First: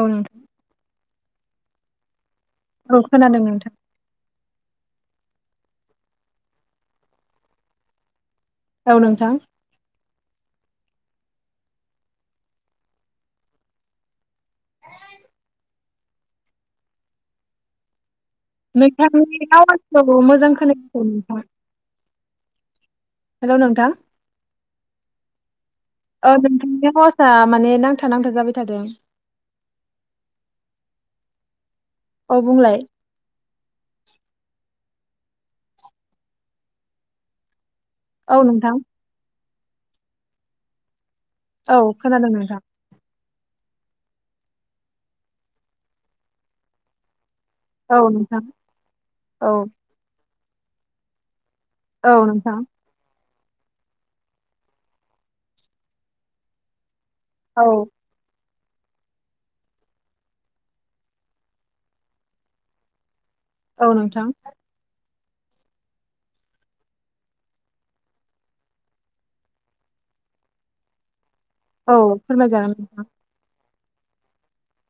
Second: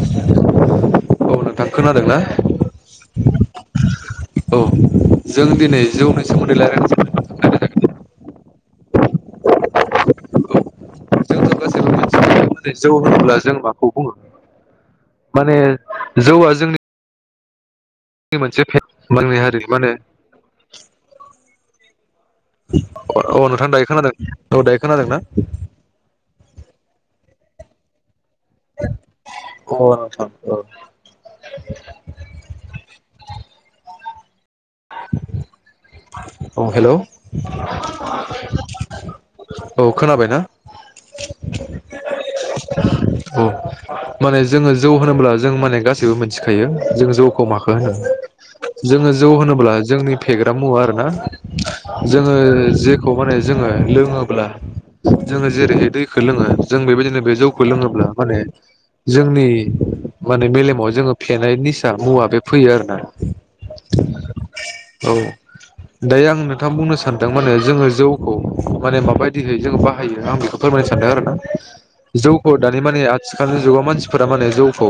औ नोथां। औ नोंथां खोनादों ना? औ खोनादों नोंथां औ जों दिनै जौनि सोमोन्दै रायज्लायनोसै औ नोंथां सानदों औ जोंथ' गासैबो मिथिखायो जौ होनोब्ला जों माखौ बुङो? माने जौआ जोंनि मोपनसे फेग नोंथांनि हारि माहोनो आवाजखौ मोजां खोनायाखै नोंथां औ नोंथां दायो खोनादों औ दायो खोनादोंना? औ नोंथांनि आवउसा माने नांथा नांथा जाबाय थादों औ नोंथा औ। औ बुंलाय औ हेल' औ नोंथां औ खोनाबाय ना औ खोनादों नोंथां औ माने जोङो जौ होनोब्ला जों माने गासैबो मिथिखायो जों जौ माखौ होनो। औ नोंथां जोङो जौ औ होनोब्ला जोंनि फेग्रा मुवा आर ना औ जोङो नोंथां जेखौ माने जोङो लोङोब्ला जोङो जेरैहाय दैखौ लोङो जों बेबायदिनो बे औ जौखौ लोङोब्ला माने जोंनि माने मेलेमाव जोङो फेनाय निसा मुवा बे फैयो आरोना औ नोथां। औ दायो आं नोंथां बुंनो सानदों माने जोङो जौखौ माने माबायदिहै जोङो बाहायो आं बेखौ फोर सानदों आरोना औ जौखौ फोरमायजागोन दानि माने नोंथां आथिखालनि जुगाव मानसिफोरा माने जौखौ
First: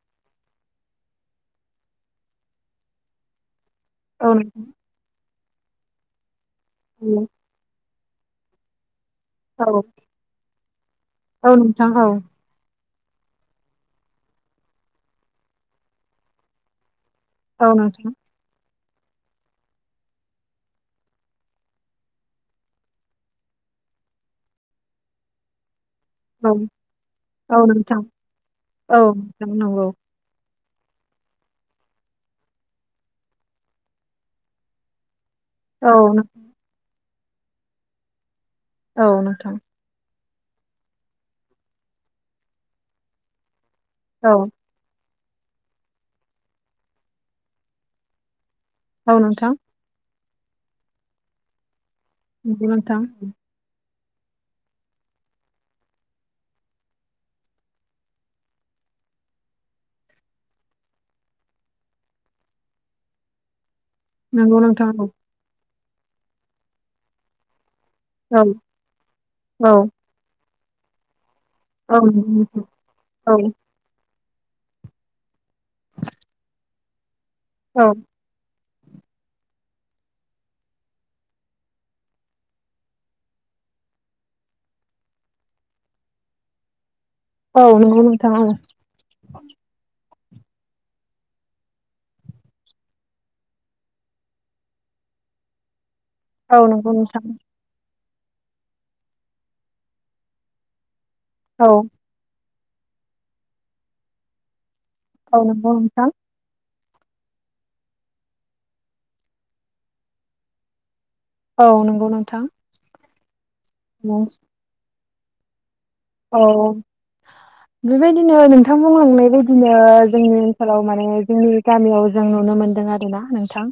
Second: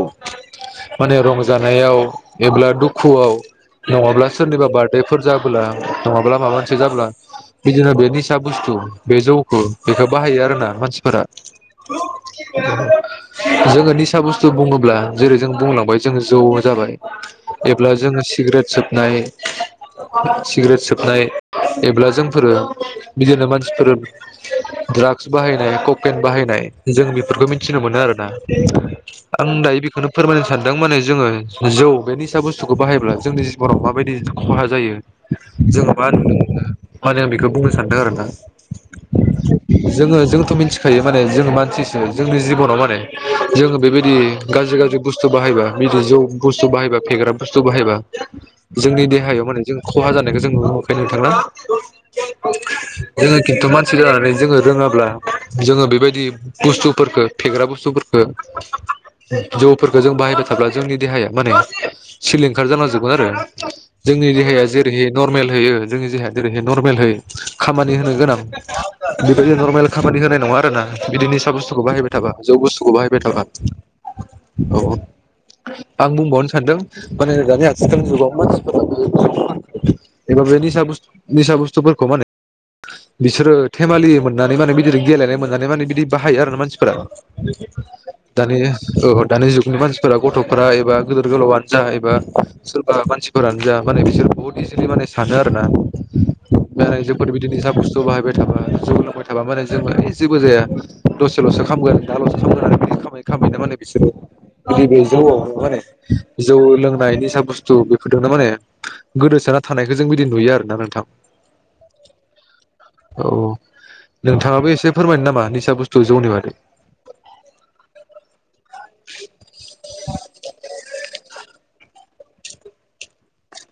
माने रंजानायाव एब्ला दुखुआव न औ नोंथां सोरनिबा बार्डेफोर जाब्ला नङाब्ला माबा मोनसे जाब्ला बिदिनो बे निसा बुस्थ बे जौखौ औ बेखौ बाहायो आरोना मानसिफोरा। औ नोंथां औ जोङो निसा बुस्थु बुङोब्ला जेरै जों बुंलांबाय जों औआ जाबाय। औ एब्ला नोंथां जोङो सिगारेट सोबनाय सिगारेट सोबनाय एब्ला जोंफोरो बिदिनो मानसिफोर दड्राग्स बाहायनाय कक किन औ बाहायनाय जों बेफोरखौ औ मिथिनो मोनो नोंथां आरोना। औ नोंथां आं दायो नंगौ बेखौनो फोरमायनो सान दों माने जोङो जौ बे निसा बुस्थुखौ बाहायोब्ला जोंनि जिबनाव माबायदि खहा जायो औ जोङो मा होन माने आं बेखौ बुंनो सानदों आरोना औ नोंथां मिन्थिखायो माने जों मानसिसो जोंनि जिबनाव माने जोङो बेबायदि औ गाज्रि गाज्रि बुस्थु बाहायबा बिदि जौ बुस्थु बाहायबा फेग्रा बुस्थु बाहायबा जोंनि औ देहायाव नोंथां माने जों खहा जानायखौ जों नुनो मोनखो नोंथां ना। नंगौ ना नोंथा। सि दानानै जोङो रोङाब्ला जोङो बेबायदि बुस्थुफोरखौ फेग्रा बुस्थुफोरफोरखौ जौफोरखौ जों बाहायबाय थाब्ला जोंनि देहाया माने सिलिंखार जालांजोबगोन आरो जोंनि नंगौ देहाया नोंथां औ जेरैहोयो नरमेल होयो जोंनि देहाया जेरैहोयो‌ नरमेल होयो। खामानि होनो गोनां बेबायदि औ नरमेल खामानि होनाय नङा आरोना बिदिनो जौ‌ बुस्थुखौ औ बाहायबाय थाबा नंगौ जौ नोंथां बुस्थुखौ बाहायबाय थाबा औ औ आं बुंबावनो सानदों माने दानि आथिखालनि जुगाव मानसिफोरा [inaudible] एबा बे निसा बुस्थ निसा बुस्थुफोरखौ माने बिसोरो थेमालि मोननानै माने बिदिनो गेलेनाय मोननानै माने बिदि बाहायो आरो ना मानसिफोरा औ नंगौ नोंथां दानि औ दानि जुगनि मानसि सोरबा गथ'फोरा एबा गिदोर गोलावयानो जा एबा सोरबा मानसि फोरानो जा माने बिसोर बहुत इजिलि माने सानो आरोना औ बे नंगौ नोंथां आजेंफोर बिदिनोसा बुस्थु द बाहायबाय थाबा जौ लांबाय थाबा माने जोंबो जेबो जाया दसेल'सो औ खामगोन दालसो जौ गोरान खामै - खामै माने बिसोरो नैबे जौआव नंगौ माने नोंथां जौ लों नाय निसा बुस्थु बेफोरजोंनो माने गोदोसोना थानायखौ जों बिदि नुयो आरोना नोंथां औ नंगौ नोंथां औ नोंथाङाबो एसे फोरमायनो नामा निसा बुस्थु जौनि औ बादै बेबायदिनो नोंथां बुंलांनाय बायदिनो जोंनि ओनसोलाव माने जोंनि गामियाव जों नुनो मोनदों आरोना नोंथां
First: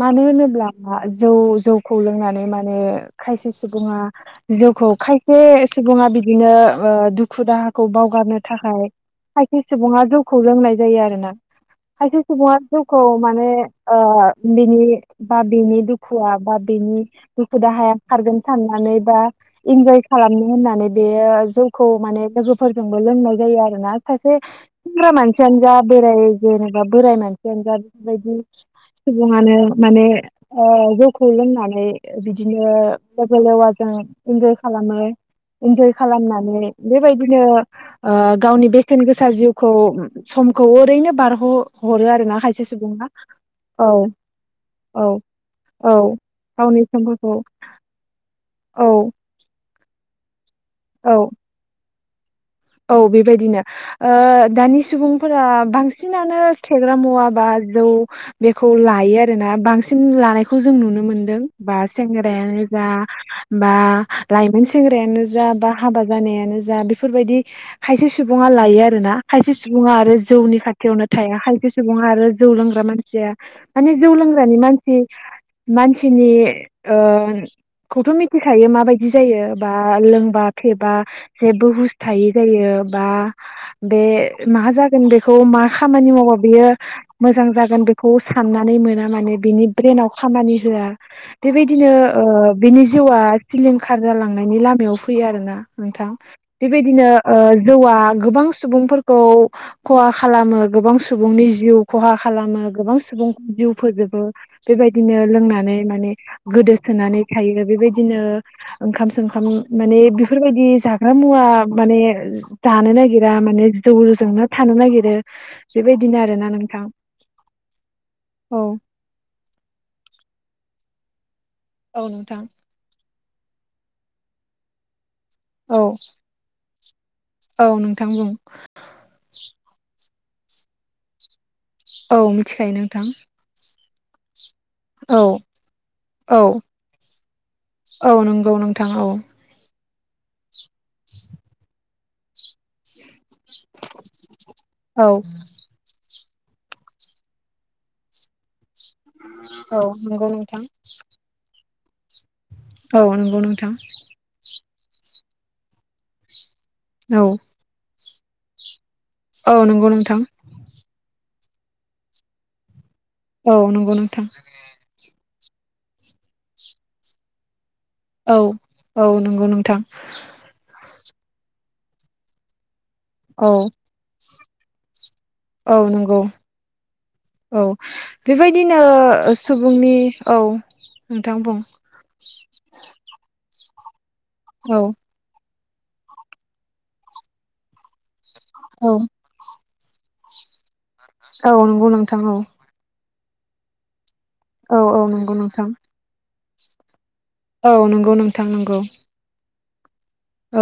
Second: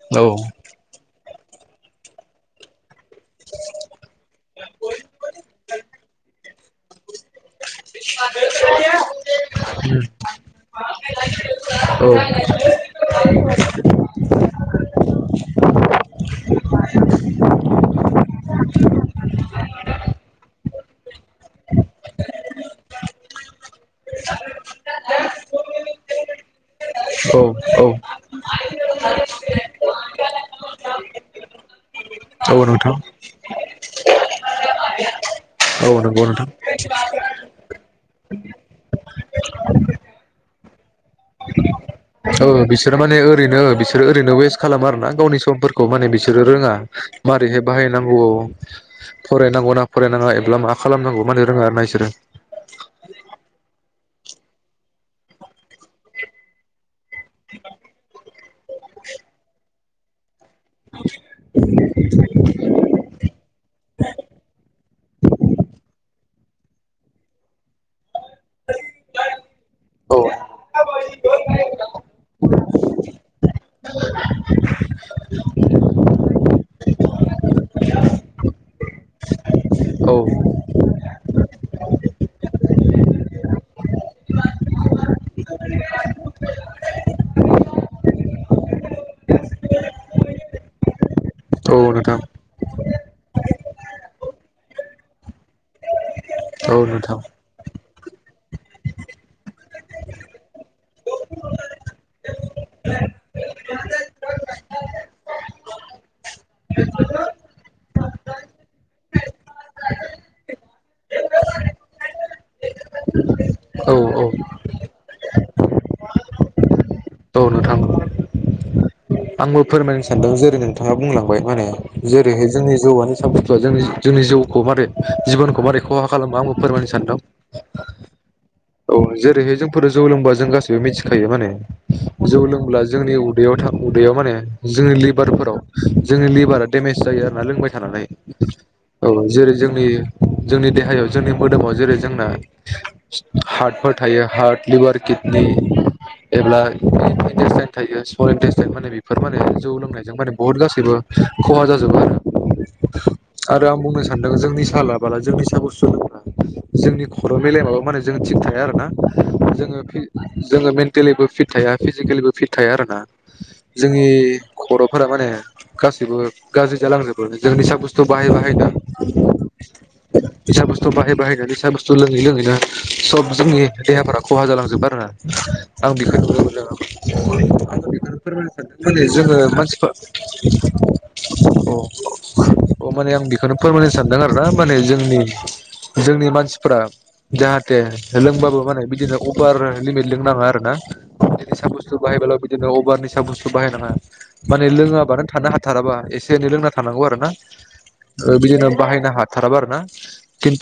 मानो औ होनोब्ला जौ जौखौ लोंनानै माने खायसे सुबुङा जौखौ खायसे सुबुङा बिदिनो दुखु दुखु - दाहाखौ बावगारनो थाखाय खायख सुबुङा जौखौ लोंनाय जायो आरो ना। खायसे सुबुङा जौखौ माने ओ बेनि बा बेनि दुखुआ बा बेनि दुखु -दाहाया खारगोन साननानै बा इन्जय खालामनो होननानै बेयो जौ खौ माने लोगोफोरजोंबो लोंनाय जायो आरो ना सासे सेंग्रा मानसियानो जा बेराय जे बोराय औ मानसिआनो जा बेबायदि सुबुङानो माने ओ जौखौ लोंनानै औ बिदिनो नोंथां लेब लेवाजों इन्जय खालामो औ इन्जय नंगौ नोंथां खालामनानै बेबायदिनो गावनि बेसेन गोसा जिउखौ समखौ ओरैनो बारग औ बिसोरो माने ओरैनो औ बिसोरो ओरैनो वेस्ट खालामो औ आरोना गावनि समफोरखौ औ माने बिसोरो रोङा गावनि समफोरखौ मारैहाय बाहायनांगौआव औ फरायनांगौ ना फरायनाङा एब्ला मा औ खालामनांगौ माने रोंया आरो ना बिसोरो औ बेबायदिनो ओ दानि सुबुंफोरा बांसिनानो फे फेग्रा मुवा बा जौ बेखौ लोयो आरोना बांसिन लानायखौ जों खौ जों नुनो मोनदों बा सेंग्रायानो जा बा लाइमोन सेंग्रायानो जा बा हाबा जानायानो जा बेफोरबायदि खायसे सुबुङा लायो आरो ना खायसे सुबुङा आरो औ जौनि खाथियावनो थाया खायसे सुबुङा आरो जौ लोंग्रा मानसि मानसिया माने जौ लोंग्रानि मानसि मानसिनि ओ खौथ' मिथिखायो माबायदि बिदि जायो बा औ लोंबा फेबा जेबो हुस थायि जायो बा बे मा जागोन बेखौ मा खामानि मावबा बेयो मोजां जागोन बेखौ साननानै मोना माने बिनि ब्रेनाव खामानि होआ औ बेबायदिनो नोंथां ओ बिनि जिउआ सिलिंखार जालांनायनि लामायाव फैयो आरो ना नोंथां। औ बेबायदिनो नोंथां ओ जौआ गोबां सुबुंफोरखौ खहा खालामो गोबां सुबुंनि जिउ खहा खालामो गोबां सुबुंखौ जिउ फोजोबो बेबायदिनो लोंनानै माने गोदो सोनानै थायो बेबायदिनो ओंखाम सोंखाम माने बेफोरबायदि जाग्रा मुवा माने जानो नागिरा माने औ औ जौजोंनो थानो नागिरो बेबायदिनो आरोना नोंथां औ नोंथां औ आंबो फोरमायनो सानदों जेरै नोंथाङा बुंलांबाय माने औ नोंथां जेरैहाय जोंनि जौआनो ससा बुथुआ जों जोंनि जौखौ मारै जिबनखौ औ मारै खहा खालामो आंबो फोरमायनो सानदों औ नोंथां बुं औ जेरैहाय जोंफोर जौ लोंब्लाा जों गासैबो मिथिखायो माने औ जौ मिथिखायो लोंब्ला नोंथां जोंनि उदैयाव थां उदैयाव माने जोंनि औ लिभारफोराव जोंनि औ लिभारा डेमेज जायो आरोना लोंबाय थानानै औ नंगौ नोंथां औ जेरै जोंनि जोंनि देहायाव जोंनि मोदोमाव जेरै जोंना हार्टफोर थायोायो हार्ट लिभार औ किथनि जेब्लाइन थायो सन मान बेफोर माने जौ औ लोंनायजों नंगौ माने बहुत नोंथां गासैबो खहा जाजोबो औ आरो। नंगौ आरो नोंथां आं बुंनो सानदों जोंनि फिसा लाबोला जोंनि साागर सुरफ्रा जोंनि औ खर' मिलाय माबा मे जों थिग थाया आरो ना औ जोङो नंगौ नोंथां जोङो मेन्टेलिबो फिट थाया फिजिकेलिबो फिट थाया आरोना। औ नंगौ जोंनि नोंथां खर'फोरा माने गासैबो गाज्रि जालांजोबो जों निसा बुस्थु बाहाय औ बाहायनो औ नंगौ नोंथां बि बुस्थु बाहाय बाहायना बि बुस्थु लोंङहै लोंङै सब औ जोंनि देहाफोरा खहा जालांजोब आरोना औ आं नंगौ बेखौनो औ फोरमायनो सानदों बेबायदिनो मानै जोङो मानसिफ्रा सुबुंनि औ नोंथां बुं अ अ माने आं बेखौनो फोरमायनो सानदों आरोना माने औ जोंनि जोंनि मानसिफ जाहाथे लोंबाबो माने औ बिदिनो अभार लिमिट लोंनाङा आरो ना औ निसा नंगौ नोंथां बाहायब औ बिदि निसा बुस्थु बाहायनाङा माने औ औ लोङाबानो नंगौ थानो नोंथां हाथाराबा एसे एनै लोंना थानांगौ आरो। औ नंगौ नोंथां बिदिनो नंगौ बाहायनो हाथाराबा आरो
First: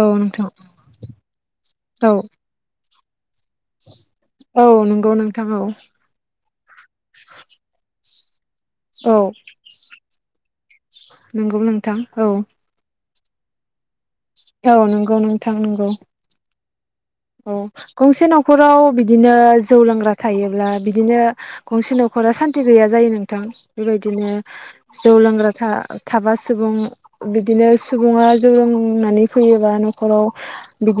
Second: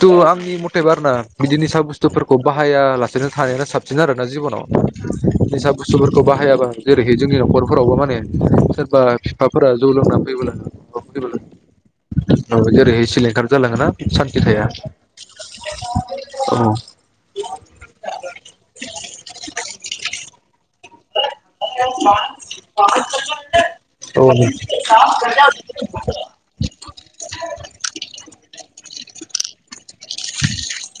औ नोंथां आंनि मथेब आरो ना बिदिनिसा औ बुस्थुफोरखौ बाहाया लासे बिदिनो थानाया साबसिन आरोोना जिबनाव औ नंगौ नोंथां औ निसा बुस्थुफोरखौ बाहायाबा जेरैहाय जोंनि न'खरफोरावबो माने सोरबा औ बिफाफोरा जौ लोंना फैबोला मा फैला नंगौ नोंथां औ जेर सिलेंखार जलाांगोना सान्थि थाया औ नंगौ नोंथां नंगौ औ औ गंसे न'खराव बिदिनो जौ लोंग्रा थायोब्ला बिदिनो गंसे न'खरा सान्थि गैया जायो नोंथां बेबायदिनो जौ लोंग्रा था थाबा सुबुं बिदिनो सुबुङा जौ लोंनानै फैयोबा न'खराव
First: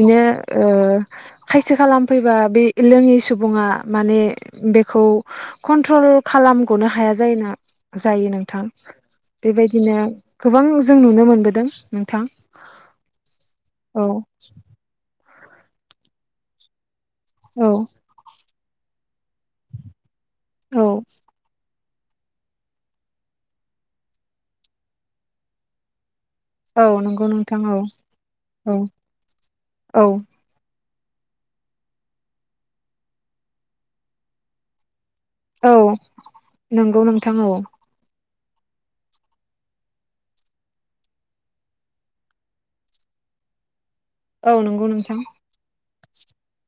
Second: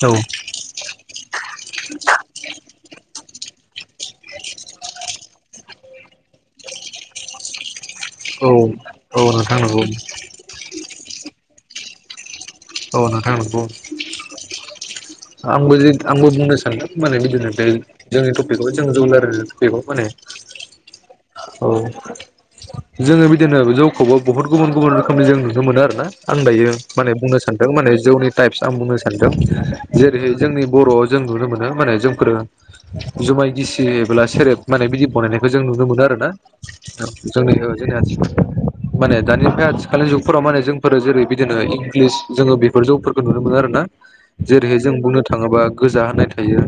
औ ओ खायसे खालामफैबा बे लोङि सुबुङा माने बेखौ कन्ट्रल खालामग'नो हाया जायोना। जायो औ नोंथां औ नोंथां नंगौ बेबायदिनो गोबां जों नुनो मोनबोदों नोंथां। औ नोंथां नंगौ औ आंबो आंबो बुंनो सानो माने बिदिनो बे औ जोंनि टपिकआव जों जुलार टपिकआव माने औ औ जोङो बिदिनो जौखौबो बुहुत गुबुन गुबुन रोखोमनि जों नुनो मोनो आरो ना। आं दायो औ माने नंगौ बुंनो नोंथां सानदों औ माने जौनि टाइप्स आं औ बुंनो सानदों औ जेरैहाय जोंनि बर' जों नुनो मोनो माने जोंफोरो जुमाय गिसियोब्ला सेरेब माने बिदि गनायनायखौ जों औ नुनो मोनो आर ना नंगौ नोंथां औ जोंनि जोंनि आसि माने दानि आथिखालनि जुगफोराव माने जोंफोरो जेरै बिदिनो इंलिस जोङो बेफोर जौफोरखौ नुनो मोनो आरो ना औ जेरैहाय नंगौ जों नोंथां बुंनो थाङोबा गोजा होननाय थायो।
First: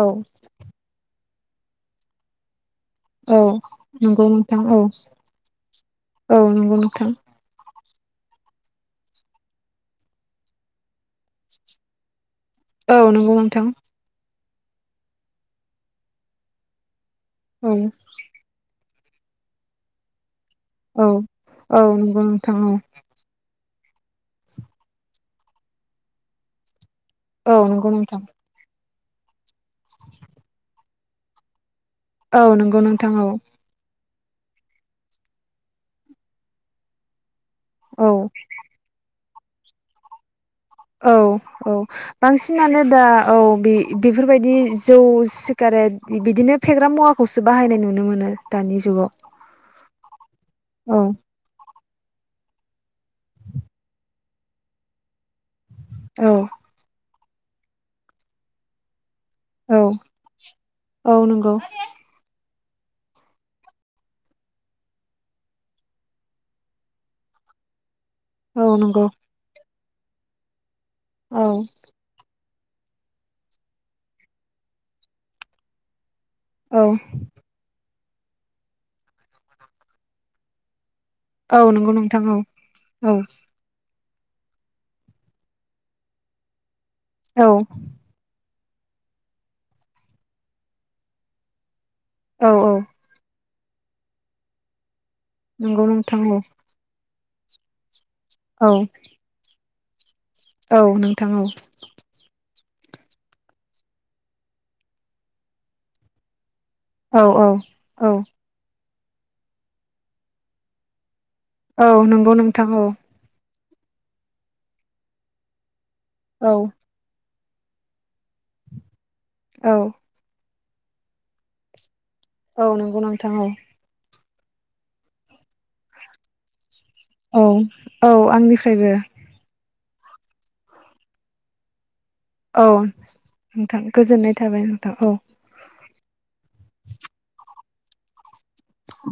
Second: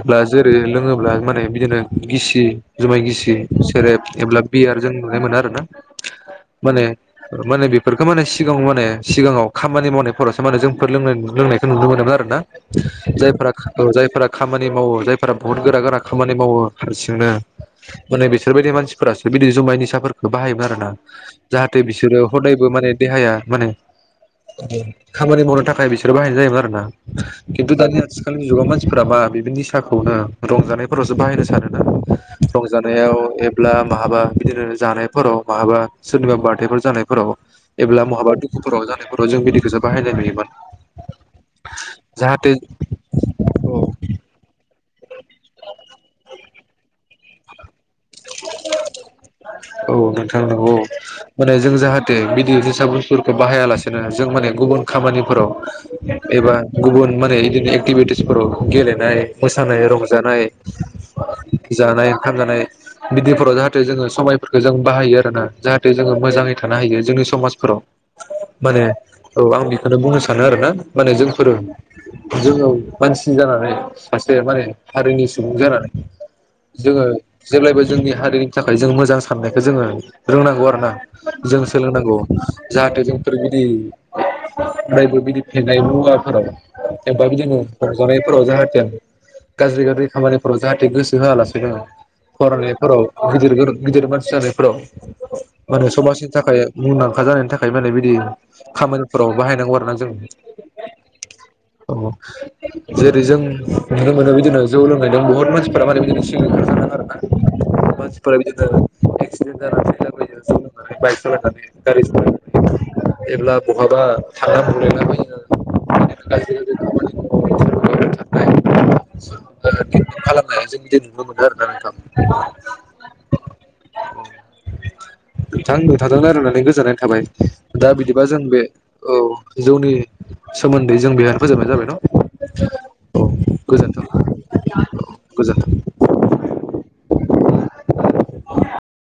औ जेरै लोङोब्ला माने बिदिनो गिसि जुमाय गिसि औ सेरेब नंगौ एब्ला नोंथां बियार औ जों नुनो मोनो आरो ना। औ नंगौ माने नोंथां माने बि बेफोरखौ माने सिगाङाव माने सिगाङाव खामानि मावनायफोरावसो माने जोंफोर लों लोंनायखौ नुनो मोनोमोन आरो ना। औ नंगौ जायफोरा नोंथां जायफोरा खामानि मावो जायफोरा बुहुत गोरा गोरा खामानि मावो हारसिं नो औ माने बिसोरबायदि मानसिफोरासो बि जुमाय निसफोरखौ बाहायोमोन आरोना औ जाहाथे औ बिसोरो नंगौ नोंथां हदायबो औ माने देहाया माने खामानि मावनो थाखाय बिसोरो बाहायनाय जायोमोन आरो ना औ खिन्थु नंगौ दानि नोंथां आथिखालनि जुगाव मान- थिफोराबा बेफोरनि साहखौनो रंजानायफोरावसो बाहायनो सानो। औ नंगौ नोंथां रंजानायाव औ एब्ला बाहाबा बिदिनो जानायफोराव माहाबा सोरनिबा बार्थडेफोर जानायफोराव एब्ला औ बहाबा दुखुफोराव जानायफोराव जों मिडिखौसो बाहायनाय नुयोमोन। औ औ जाहाथे बांसिनानो दा औ बे बेफोरबायदि जौ सिगारेट बिदिनो फेग्रा मुवाखौसो बाहायनाय नुनो मोनो दानि जुगाव औ नोंथां नंगौ औ माने जों जाहाथे बिदि जोसा बुसुफोरखौ बाहायालासेनो जों माने गुबुन खामानि फोराव औ एबा गुबुन माने इदिनो एक्टिभिटिसफोराव गेलेनाय औ मोसानाय रंजानाय औ नंगौ जानाय ओंखाम जानाय बिदिफोराव जाहाथे जोङो समायफोरखौ जों बाहायो आरोना जाहाथे जोङो मोजाङै थानो हायो जोंनि समाजफोराव औ माने नंगौ औ आं बेखौनो बुंनो सानो आरो ना माने औ जोंफोरो जोङो मानसि जानानै सासे माने हारिनि सुबुं जानानै औ जोङो जेब्लायबो जोंनि हारिनि थाखाय जों मोजां साननायखौ जोङो रोंनांगौ आरोना। औ जों नंगौ सोलोंनांगौ नोंथां औ जाहाथे औ जोंफोर बिदि अरायबो बिदि फेनाय मुवाफोराव एबा औ बिदिनो रंजानायफोराव जाहाथे गाज्रि गाज्रि खामानिफोराव जाहाथे गोसो होआलासेनो औ औ फरायनायफोराव गिदिर गिदिर मानसि जानायफोराव नंगौ माने नोंथां समाजनि औ थाखाय मुंदां खा जानायनि थाखाय माने बिदि औ खामानिफोराव बाहायनांगौ आरो ना जों। औ नोंथां औ। औ जेरै जों नुनो मोनो बिदिनो जौ लोंनायजों बहुत मानसिफोरा माने बिदिनो सिलिंखार आरो औ औ औ मानसिफोरा इदिनो एक्सिडेन्ट जानानै थैलाबायो जौ लोंनानै बाइक औ नंगौ नोंथां औ [unintelligible] बहाबा थांना औ औ [unintelligible] [unintelligible] औ नंगौ नोंथां औ ‌। [inaudible] नोंथां नोंथांजों रायलायनानै गोजोननाय थाबाय औ दा औ बिदिबा जों बे आंनिफ्रायबो औ जौनि सोमोन्दै जों बेहायनो फोजोबनाय जाबाय न'। औ नोंथां गोजोन्थों गोजोननाय थाबाय नोंथां औ। गोजोन्थों।